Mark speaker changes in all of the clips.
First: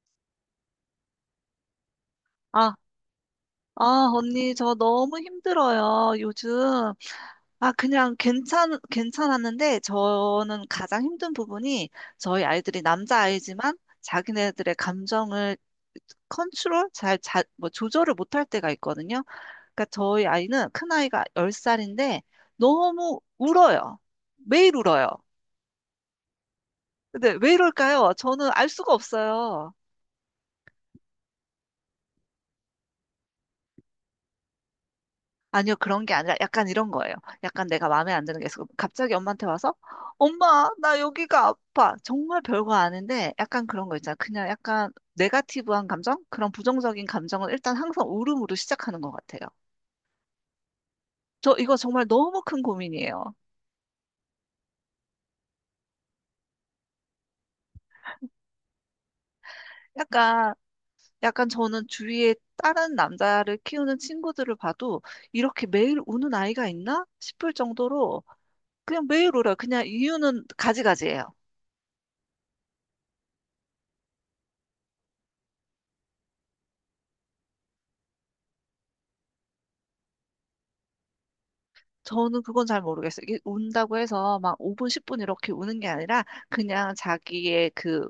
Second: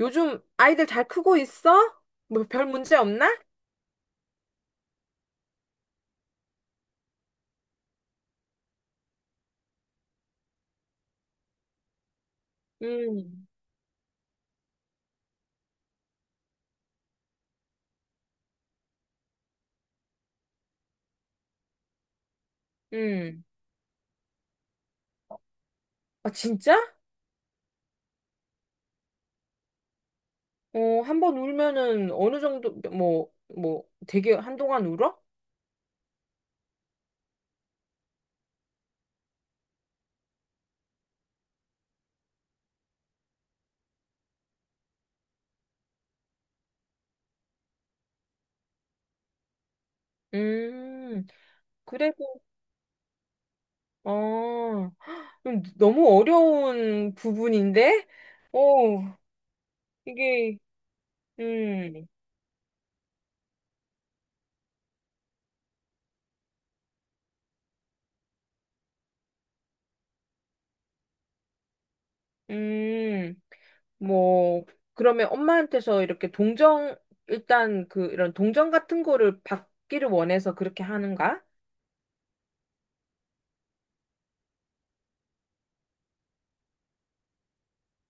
Speaker 1: 요즘 아이들 잘 크고 있어? 뭐 별
Speaker 2: 아,
Speaker 1: 문제 없나?
Speaker 2: 아, 언니, 저 너무 힘들어요, 요즘. 아, 그냥 괜찮았는데, 저는 가장 힘든 부분이 저희 아이들이
Speaker 1: 음,
Speaker 2: 남자아이지만 자기네들의 감정을 컨트롤, 잘, 자, 뭐, 조절을 못할 때가 있거든요. 그러니까 저희 아이는 큰아이가 10살인데 너무
Speaker 1: 음.
Speaker 2: 울어요. 매일 울어요.
Speaker 1: 아, 진짜?
Speaker 2: 근데 왜 이럴까요? 저는 알 수가 없어요.
Speaker 1: 어, 한번 울면은 어느 정도, 뭐, 뭐, 되게 한동안 울어?
Speaker 2: 아니요, 그런 게 아니라 약간 이런 거예요. 약간 내가 마음에 안 드는 게 있어. 갑자기 엄마한테 와서, 엄마, 나 여기가 아파. 정말 별거 아닌데, 약간 그런 거 있잖아. 그냥 약간 네가티브한 감정? 그런 부정적인 감정은 일단 항상 울음으로 시작하는 것 같아요.
Speaker 1: 음,
Speaker 2: 저 이거 정말
Speaker 1: 그래도,
Speaker 2: 너무 큰 고민이에요.
Speaker 1: 어, 너무 어려운 부분인데? 어,
Speaker 2: 약간,
Speaker 1: 이게,
Speaker 2: 약간 저는
Speaker 1: 음,
Speaker 2: 주위에 다른 남자를 키우는 친구들을 봐도 이렇게 매일 우는 아이가 있나 싶을 정도로 그냥 매일 울어요. 그냥 이유는 가지가지예요.
Speaker 1: 음, 뭐, 그러면 엄마한테서 이렇게 동정, 일단 그, 이런 동정 같은 거를 받기를 원해서 그렇게 하는가?
Speaker 2: 저는 그건 잘 모르겠어요. 이게 운다고 해서 막 5분, 10분 이렇게 우는 게 아니라 그냥 자기의 그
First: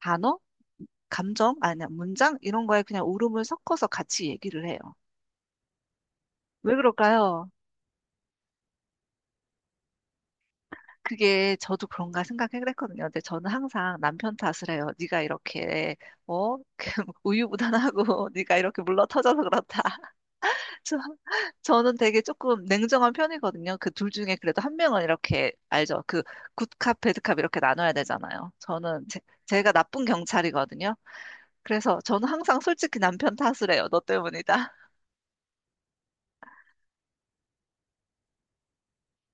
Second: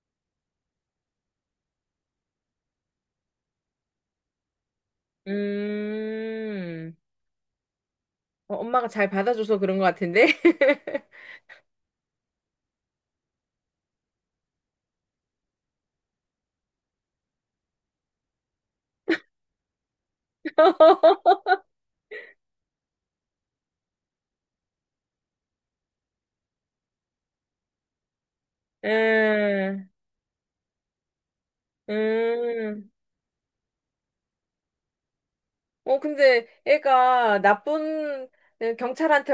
Speaker 2: 단어, 감정, 아니, 문장 이런 거에 그냥 울음을 섞어서 같이 얘기를 해요. 왜
Speaker 1: 음,
Speaker 2: 그럴까요?
Speaker 1: 어, 엄마가 잘 받아줘서 그런 것 같은데?
Speaker 2: 그게 저도 그런가 생각했거든요. 근데 저는 항상 남편 탓을 해요. 네가 이렇게 어? 우유부단하고 네가 이렇게 물러터져서 그렇다. 저- 저는 되게 조금 냉정한 편이거든요. 그 둘 중에 그래도 한 명은 이렇게 알죠. 그 굿캅, 배드캅 이렇게 나눠야 되잖아요. 저는 제가
Speaker 1: 음,
Speaker 2: 나쁜 경찰이거든요. 그래서 저는 항상
Speaker 1: 음.
Speaker 2: 솔직히 남편 탓을 해요. 너 때문이다.
Speaker 1: 어, 근데 애가 나쁜 응, 경찰한테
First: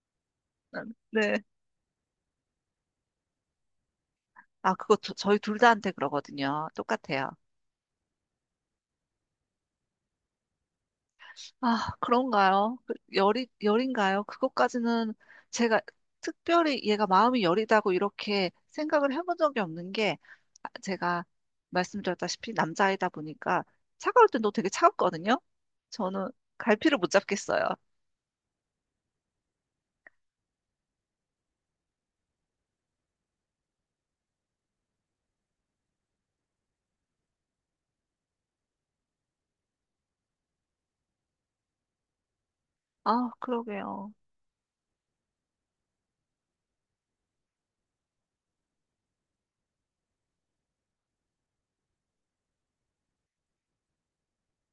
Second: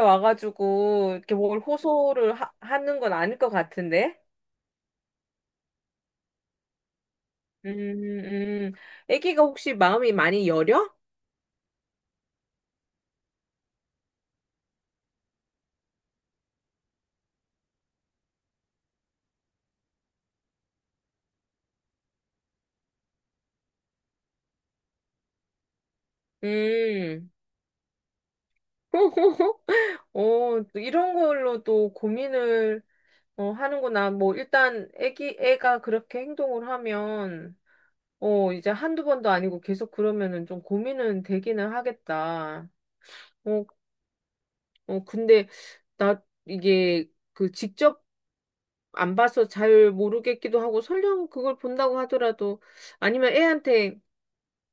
Speaker 1: 와가지고 이렇게
Speaker 2: 네.
Speaker 1: 뭘 호소를 하는 건 아닐 것 같은데?
Speaker 2: 아, 그거 저희 둘 다한테 그러거든요. 똑같아요.
Speaker 1: 음, 음. 애기가 혹시 마음이 많이 여려?
Speaker 2: 아, 그런가요? 그 열인가요? 그것까지는 제가 특별히 얘가 마음이 여리다고 이렇게 생각을 해본 적이 없는 게 아, 제가 말씀드렸다시피 남자이다 보니까 차가울 땐 너 되게 차갑거든요? 저는 갈피를 못
Speaker 1: 음.
Speaker 2: 잡겠어요.
Speaker 1: 어, 또 이런 걸로 또 고민을 어, 하는구나. 뭐, 일단 애기, 애가 그렇게 행동을 하면 어, 이제 한두 번도 아니고 계속 그러면은 좀 고민은 되기는 하겠다.
Speaker 2: 아,
Speaker 1: 어,
Speaker 2: 그러게요.
Speaker 1: 어, 근데 나 이게 그 직접 안 봐서 잘 모르겠기도 하고 설령 그걸 본다고 하더라도 아니면 애한테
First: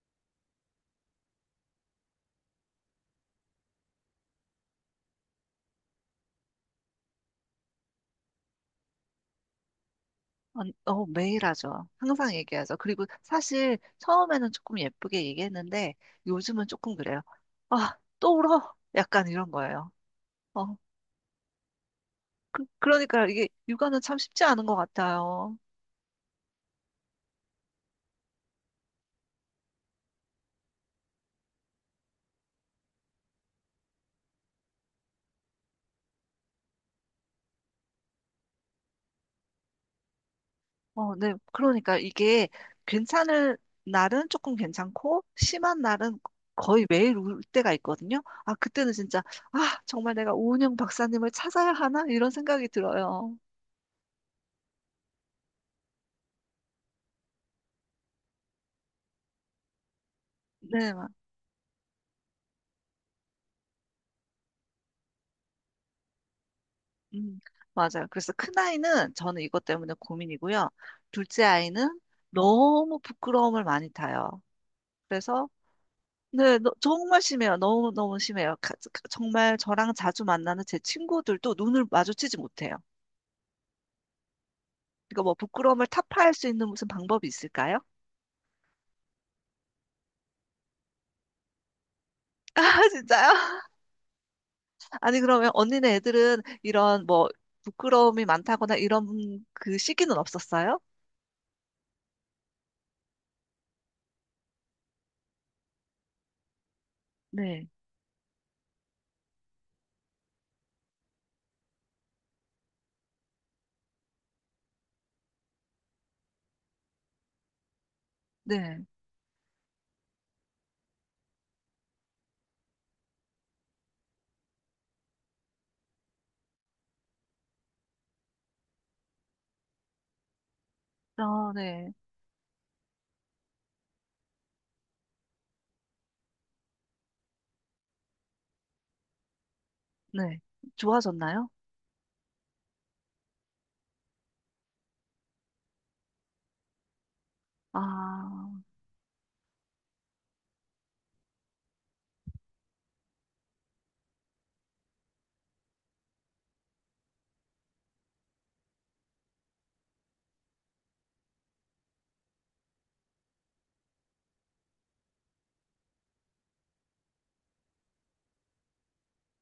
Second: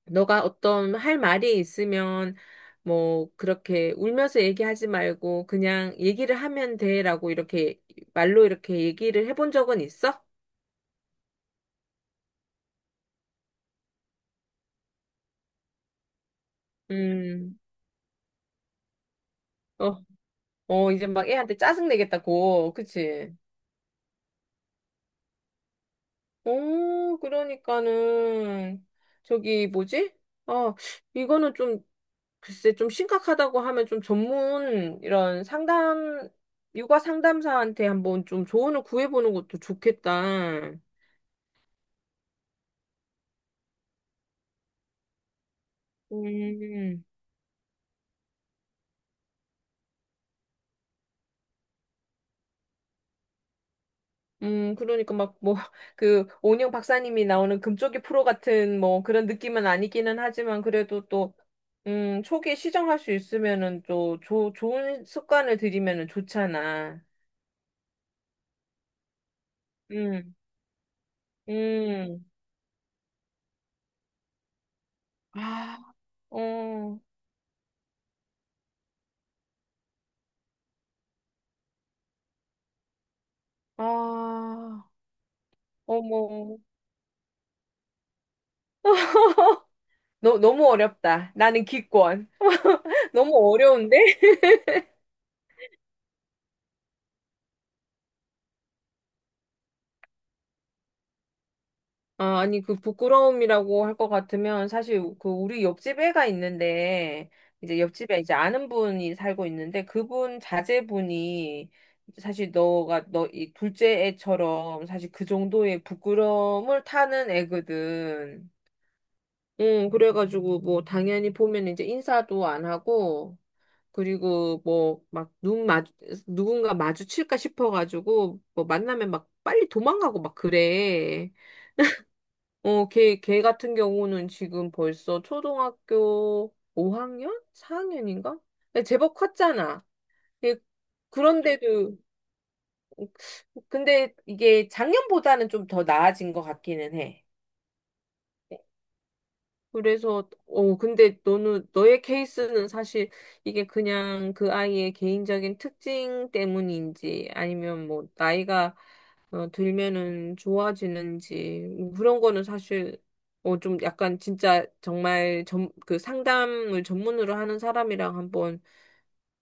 Speaker 1: 너가 어떤 할 말이 있으면 뭐 그렇게 울면서 얘기하지 말고 그냥 얘기를 하면 돼라고 이렇게 말로 이렇게 얘기를 해본 적은 있어?
Speaker 2: 어, 매일 하죠. 항상 얘기하죠. 그리고 사실 처음에는 조금 예쁘게 얘기했는데 요즘은 조금 그래요.
Speaker 1: 음,
Speaker 2: 아, 또 울어? 약간 이런 거예요.
Speaker 1: 어,
Speaker 2: 어,
Speaker 1: 어, 이제 막 애한테 짜증 내겠다고,
Speaker 2: 그러니까
Speaker 1: 그치?
Speaker 2: 이게 육아는 참 쉽지 않은 것 같아요.
Speaker 1: 오, 그러니까는, 저기, 뭐지? 아, 이거는 좀, 글쎄, 좀 심각하다고 하면 좀 전문, 이런 상담, 육아 상담사한테 한번 좀 조언을 구해보는 것도 좋겠다.
Speaker 2: 어, 네. 그러니까 이게 괜찮을 날은 조금 괜찮고 심한 날은 거의
Speaker 1: 음,
Speaker 2: 매일 울 때가 있거든요. 아, 그때는 진짜 아, 정말 내가 오은영 박사님을 찾아야 하나? 이런 생각이 들어요.
Speaker 1: 그러니까 막, 뭐, 그, 오은영 박사님이 나오는 금쪽이 프로 같은, 뭐, 그런 느낌은 아니기는 하지만,
Speaker 2: 네,
Speaker 1: 그래도 또, 초기에 시정할 수 있으면은 또, 조, 좋은 습관을 들이면은 좋잖아.
Speaker 2: 음, 맞아요. 그래서 큰아이는 저는 이것 때문에
Speaker 1: 음,
Speaker 2: 고민이고요. 둘째 아이는
Speaker 1: 음.
Speaker 2: 너무 부끄러움을 많이 타요. 그래서
Speaker 1: 아,
Speaker 2: 네, 너,
Speaker 1: 어,
Speaker 2: 정말 심해요. 너무너무 심해요. 정말 저랑 자주 만나는 제 친구들도 눈을 마주치지 못해요.
Speaker 1: 아,
Speaker 2: 그러니까 뭐 부끄러움을 타파할 수
Speaker 1: 어머.
Speaker 2: 있는 무슨 방법이 있을까요?
Speaker 1: 너무 어렵다. 나는 기권.
Speaker 2: 아, 진짜요?
Speaker 1: 너무 어려운데?
Speaker 2: 아니, 그러면 언니네 애들은 이런 뭐 부끄러움이 많다거나 이런 그 시기는 없었어요?
Speaker 1: 아, 아니, 그 부끄러움이라고 할 것 같으면 사실 그 우리 옆집 애가 있는데,
Speaker 2: 네,
Speaker 1: 이제 옆집에 이제 아는 분이 살고 있는데, 그분 자제분이 사실 너가, 너 이 둘째 애처럼 사실 그 정도의 부끄러움을 타는 애거든.
Speaker 2: 네,
Speaker 1: 응, 그래가지고 뭐 당연히 보면 이제 인사도 안 하고, 그리고 뭐 막 눈 마주 누군가 마주칠까 싶어가지고 뭐 만나면 막 빨리 도망가고 막 그래.
Speaker 2: 아, 네,
Speaker 1: 어, 걔 같은 경우는 지금 벌써 초등학교 5학년? 4학년인가? 제법 컸잖아.
Speaker 2: 네.
Speaker 1: 예,
Speaker 2: 좋아졌나요?
Speaker 1: 그런데도 근데 이게 작년보다는 좀 더 나아진 것 같기는 해.
Speaker 2: 아,
Speaker 1: 그래서 어 근데 너는 너의 케이스는 사실 이게 그냥 그 아이의 개인적인 특징 때문인지 아니면 뭐 나이가 어, 들면은 좋아지는지 뭐 그런 거는 사실 어 좀 약간 진짜 정말 전 그 상담을 전문으로 하는 사람이랑 한번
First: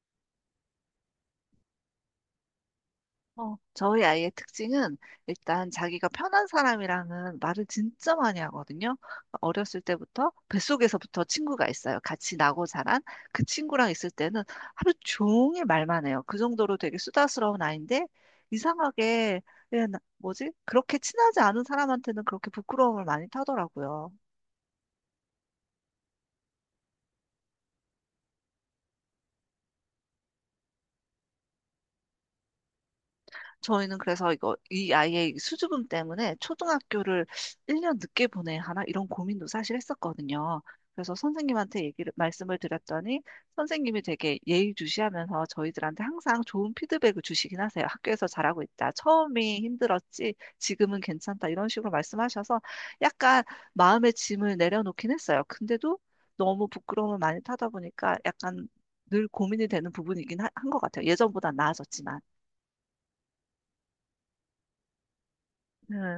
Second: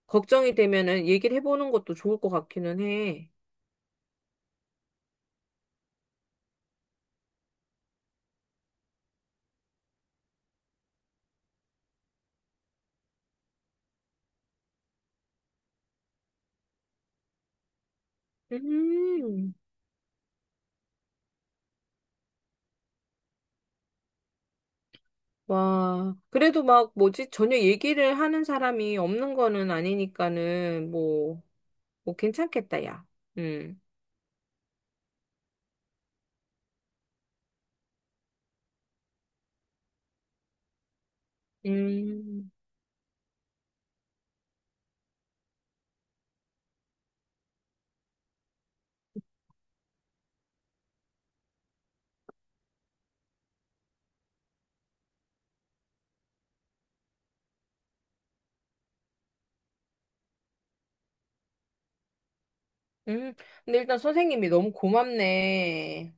Speaker 1: 걱정이 되면은 얘기를 해보는 것도 좋을 것 같기는 해.
Speaker 2: 어, 저희 아이의 특징은 일단 자기가 편한 사람이랑은 말을 진짜 많이 하거든요. 어렸을 때부터 뱃속에서부터 친구가 있어요. 같이 나고 자란 그 친구랑 있을 때는 하루 종일 말만 해요. 그 정도로 되게 수다스러운 아이인데 이상하게
Speaker 1: 음.
Speaker 2: 예, 뭐지? 그렇게 친하지 않은 사람한테는 그렇게 부끄러움을 많이 타더라고요.
Speaker 1: 와, 그래도 막 뭐지? 전혀 얘기를 하는 사람이 없는 거는 아니니까는 뭐 오, 괜찮겠다, 야. 음.
Speaker 2: 저희는 그래서 이거 이 아이의 수주금 때문에 초등학교를 1년 늦게 보내야 하나 이런 고민도 사실 했었거든요. 그래서 선생님한테 얘기를
Speaker 1: 음.
Speaker 2: 말씀을 드렸더니 선생님이 되게 예의주시하면서 저희들한테 항상 좋은 피드백을 주시긴 하세요. 학교에서 잘하고 있다. 처음이 힘들었지. 지금은 괜찮다. 이런 식으로 말씀하셔서 약간 마음의 짐을 내려놓긴 했어요. 근데도 너무 부끄러움을 많이 타다 보니까 약간 늘 고민이 되는 부분이긴 한 것 같아요. 예전보다 나아졌지만.
Speaker 1: 음. 근데 일단 선생님이 너무
Speaker 2: 네.
Speaker 1: 고맙네.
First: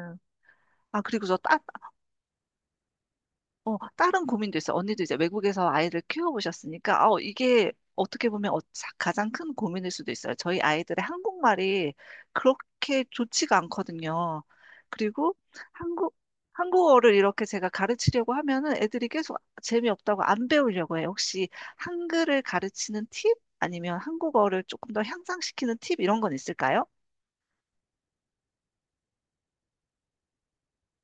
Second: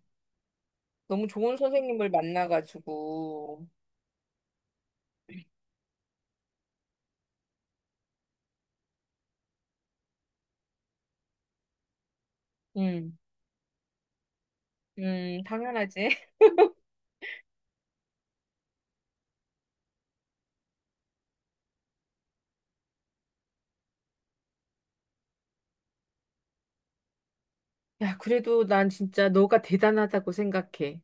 Speaker 2: 아, 그리고
Speaker 1: 너무 좋은 선생님을 만나가지고.
Speaker 2: 어, 다른 고민도 있어요. 언니도 이제 외국에서 아이를 키워보셨으니까, 어, 이게 어떻게 보면 어, 가장 큰 고민일 수도 있어요. 저희 아이들의 한국말이 그렇게
Speaker 1: 음.
Speaker 2: 좋지가 않거든요. 그리고
Speaker 1: 당연하지.
Speaker 2: 한국, 한국어를 이렇게 제가 가르치려고 하면은 애들이 계속 재미없다고 안 배우려고 해요. 혹시 한글을 가르치는 팁? 아니면 한국어를 조금 더 향상시키는 팁? 이런 건 있을까요?
Speaker 1: 야, 그래도 난 진짜 너가 대단하다고 생각해.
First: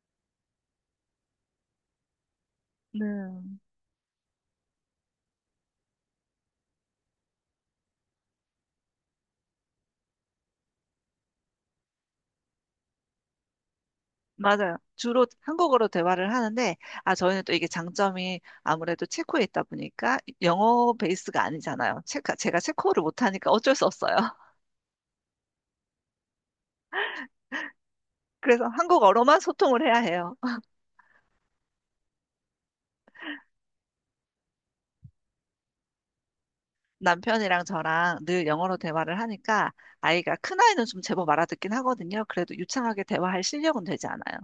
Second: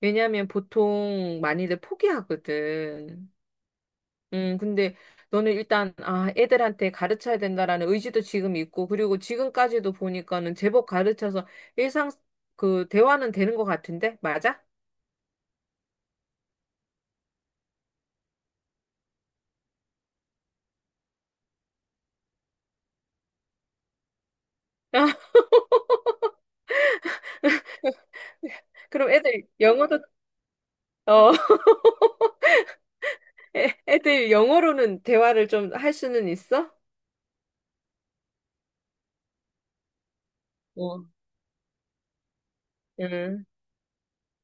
Speaker 1: 왜냐면 보통 많이들 포기하거든.
Speaker 2: 네.
Speaker 1: 근데 너는 일단, 아, 애들한테 가르쳐야 된다라는 의지도 지금 있고, 그리고 지금까지도 보니까는 제법 가르쳐서 일상, 그, 대화는 되는 것 같은데? 맞아?
Speaker 2: 맞아요. 주로 한국어로 대화를 하는데, 아, 저희는 또 이게 장점이 아무래도 체코에 있다 보니까 영어 베이스가 아니잖아요. 제가 체코어를 못하니까 어쩔 수 없어요. 그래서
Speaker 1: 그럼
Speaker 2: 한국어로만
Speaker 1: 애들
Speaker 2: 소통을 해야
Speaker 1: 영어도,
Speaker 2: 해요.
Speaker 1: 어, 애들 영어로는 대화를 좀 할 수는 있어?
Speaker 2: 남편이랑 저랑 늘 영어로 대화를 하니까 아이가 큰아이는 좀
Speaker 1: 어,
Speaker 2: 제법 알아듣긴 하거든요. 그래도 유창하게 대화할
Speaker 1: 응.
Speaker 2: 실력은 되지 않아요.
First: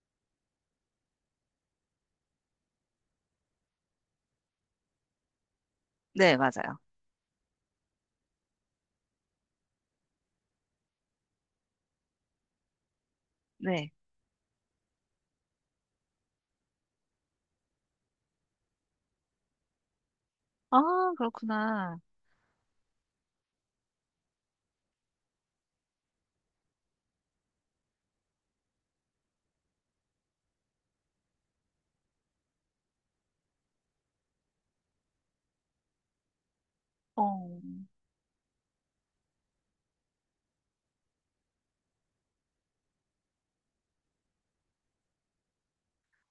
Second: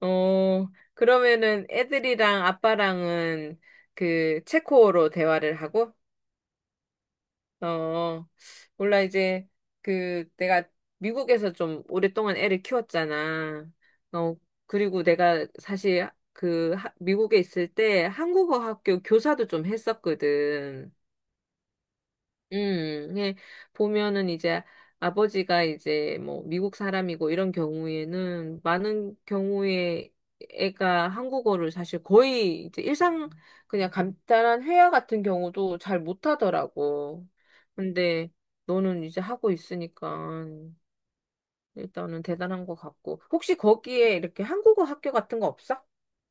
Speaker 1: 어, 그러면은 애들이랑 아빠랑은 그 체코어로 대화를 하고,
Speaker 2: 네, 맞아요.
Speaker 1: 어, 몰라, 이제 그 내가 미국에서 좀 오랫동안 애를 키웠잖아.
Speaker 2: 네.
Speaker 1: 어, 그리고 내가 사실 그 미국에 있을 때 한국어 학교 교사도 좀 했었거든.
Speaker 2: 아, 그렇구나.
Speaker 1: 예, 보면은 이제 아버지가 이제 뭐 미국 사람이고 이런 경우에는 많은 경우에 애가 한국어를 사실 거의 이제 일상 그냥 간단한 회화 같은 경우도 잘 못하더라고.
Speaker 2: 어.
Speaker 1: 근데 너는 이제 하고 있으니까 일단은 대단한 것 같고. 혹시 거기에 이렇게 한국어 학교 같은 거 없어?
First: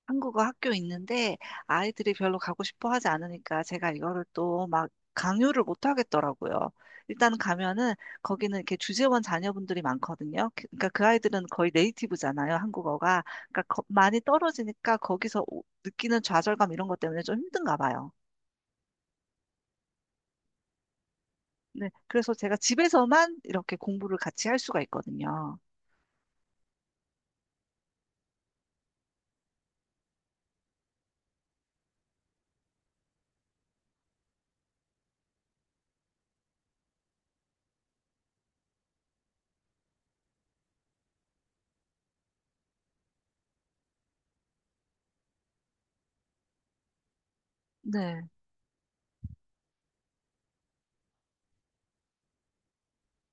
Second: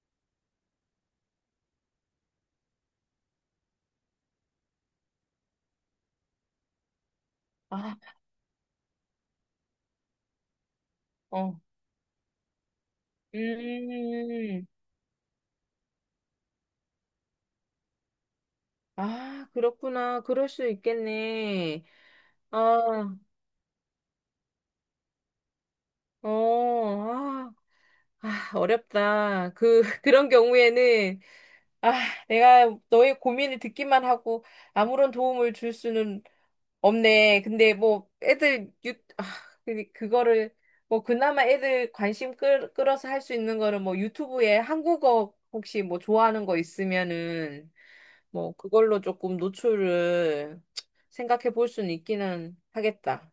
Speaker 2: 한국어 학교 있는데 아이들이 별로 가고 싶어 하지 않으니까 제가 이거를 또 막 강요를 못 하겠더라고요. 일단 가면은
Speaker 1: 아,
Speaker 2: 거기는 이렇게 주재원 자녀분들이 많거든요. 그러니까 그 아이들은
Speaker 1: 어.
Speaker 2: 거의 네이티브잖아요, 한국어가. 그러니까 많이
Speaker 1: 음,
Speaker 2: 떨어지니까 거기서 느끼는 좌절감 이런 것 때문에 좀 힘든가 봐요.
Speaker 1: 아, 그렇구나. 그럴 수 있겠네.
Speaker 2: 네, 그래서 제가
Speaker 1: 아,
Speaker 2: 집에서만 이렇게 공부를 같이 할 수가 있거든요.
Speaker 1: 어, 아, 아, 어렵다. 그, 그런 경우에는, 아, 내가 너의 고민을 듣기만 하고 아무런 도움을 줄 수는 없네. 근데 뭐, 애들, 유, 아, 그 그거를, 뭐, 그나마 애들 관심 끌, 끌어서 할 수 있는 거는 뭐, 유튜브에 한국어 혹시 뭐, 좋아하는 거 있으면은,
Speaker 2: 네.
Speaker 1: 뭐, 그걸로 조금 노출을 생각해 볼 수는 있기는 하겠다.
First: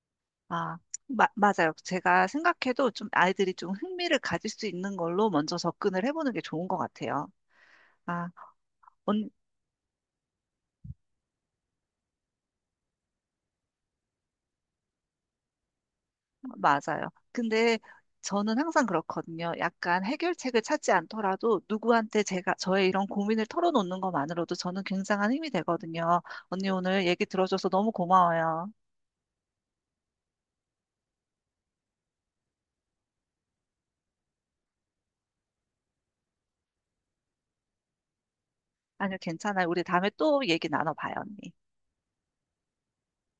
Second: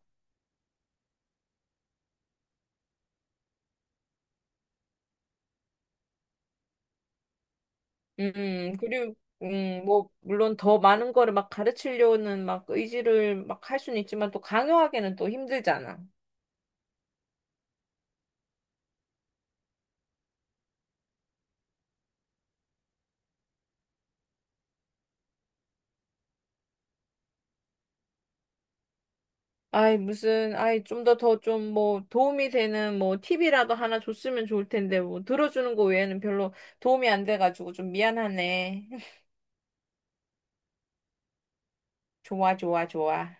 Speaker 2: 아, 맞아요. 제가 생각해도 좀 아이들이 좀 흥미를 가질 수 있는 걸로 먼저 접근을 해보는 게 좋은 것 같아요. 아,
Speaker 1: 그리고,
Speaker 2: 언,
Speaker 1: 뭐, 물론 더 많은 거를 막 가르치려는 막 의지를 막 할 수는 있지만 또 강요하기는 또 힘들잖아.
Speaker 2: 맞아요. 근데 저는 항상 그렇거든요. 약간 해결책을 찾지 않더라도 누구한테 제가 저의 이런 고민을 털어놓는 것만으로도 저는 굉장한 힘이 되거든요. 언니 오늘 얘기 들어줘서 너무 고마워요.
Speaker 1: 아이, 무슨, 아이, 좀 더 더 좀 뭐 도움이 되는 뭐 팁이라도 하나 줬으면 좋을 텐데 뭐 들어주는 거 외에는 별로 도움이 안 돼가지고 좀 미안하네.
Speaker 2: 아니요, 괜찮아요. 우리 다음에 또 얘기 나눠봐요, 언니.
Speaker 1: 좋아, 좋아, 좋아.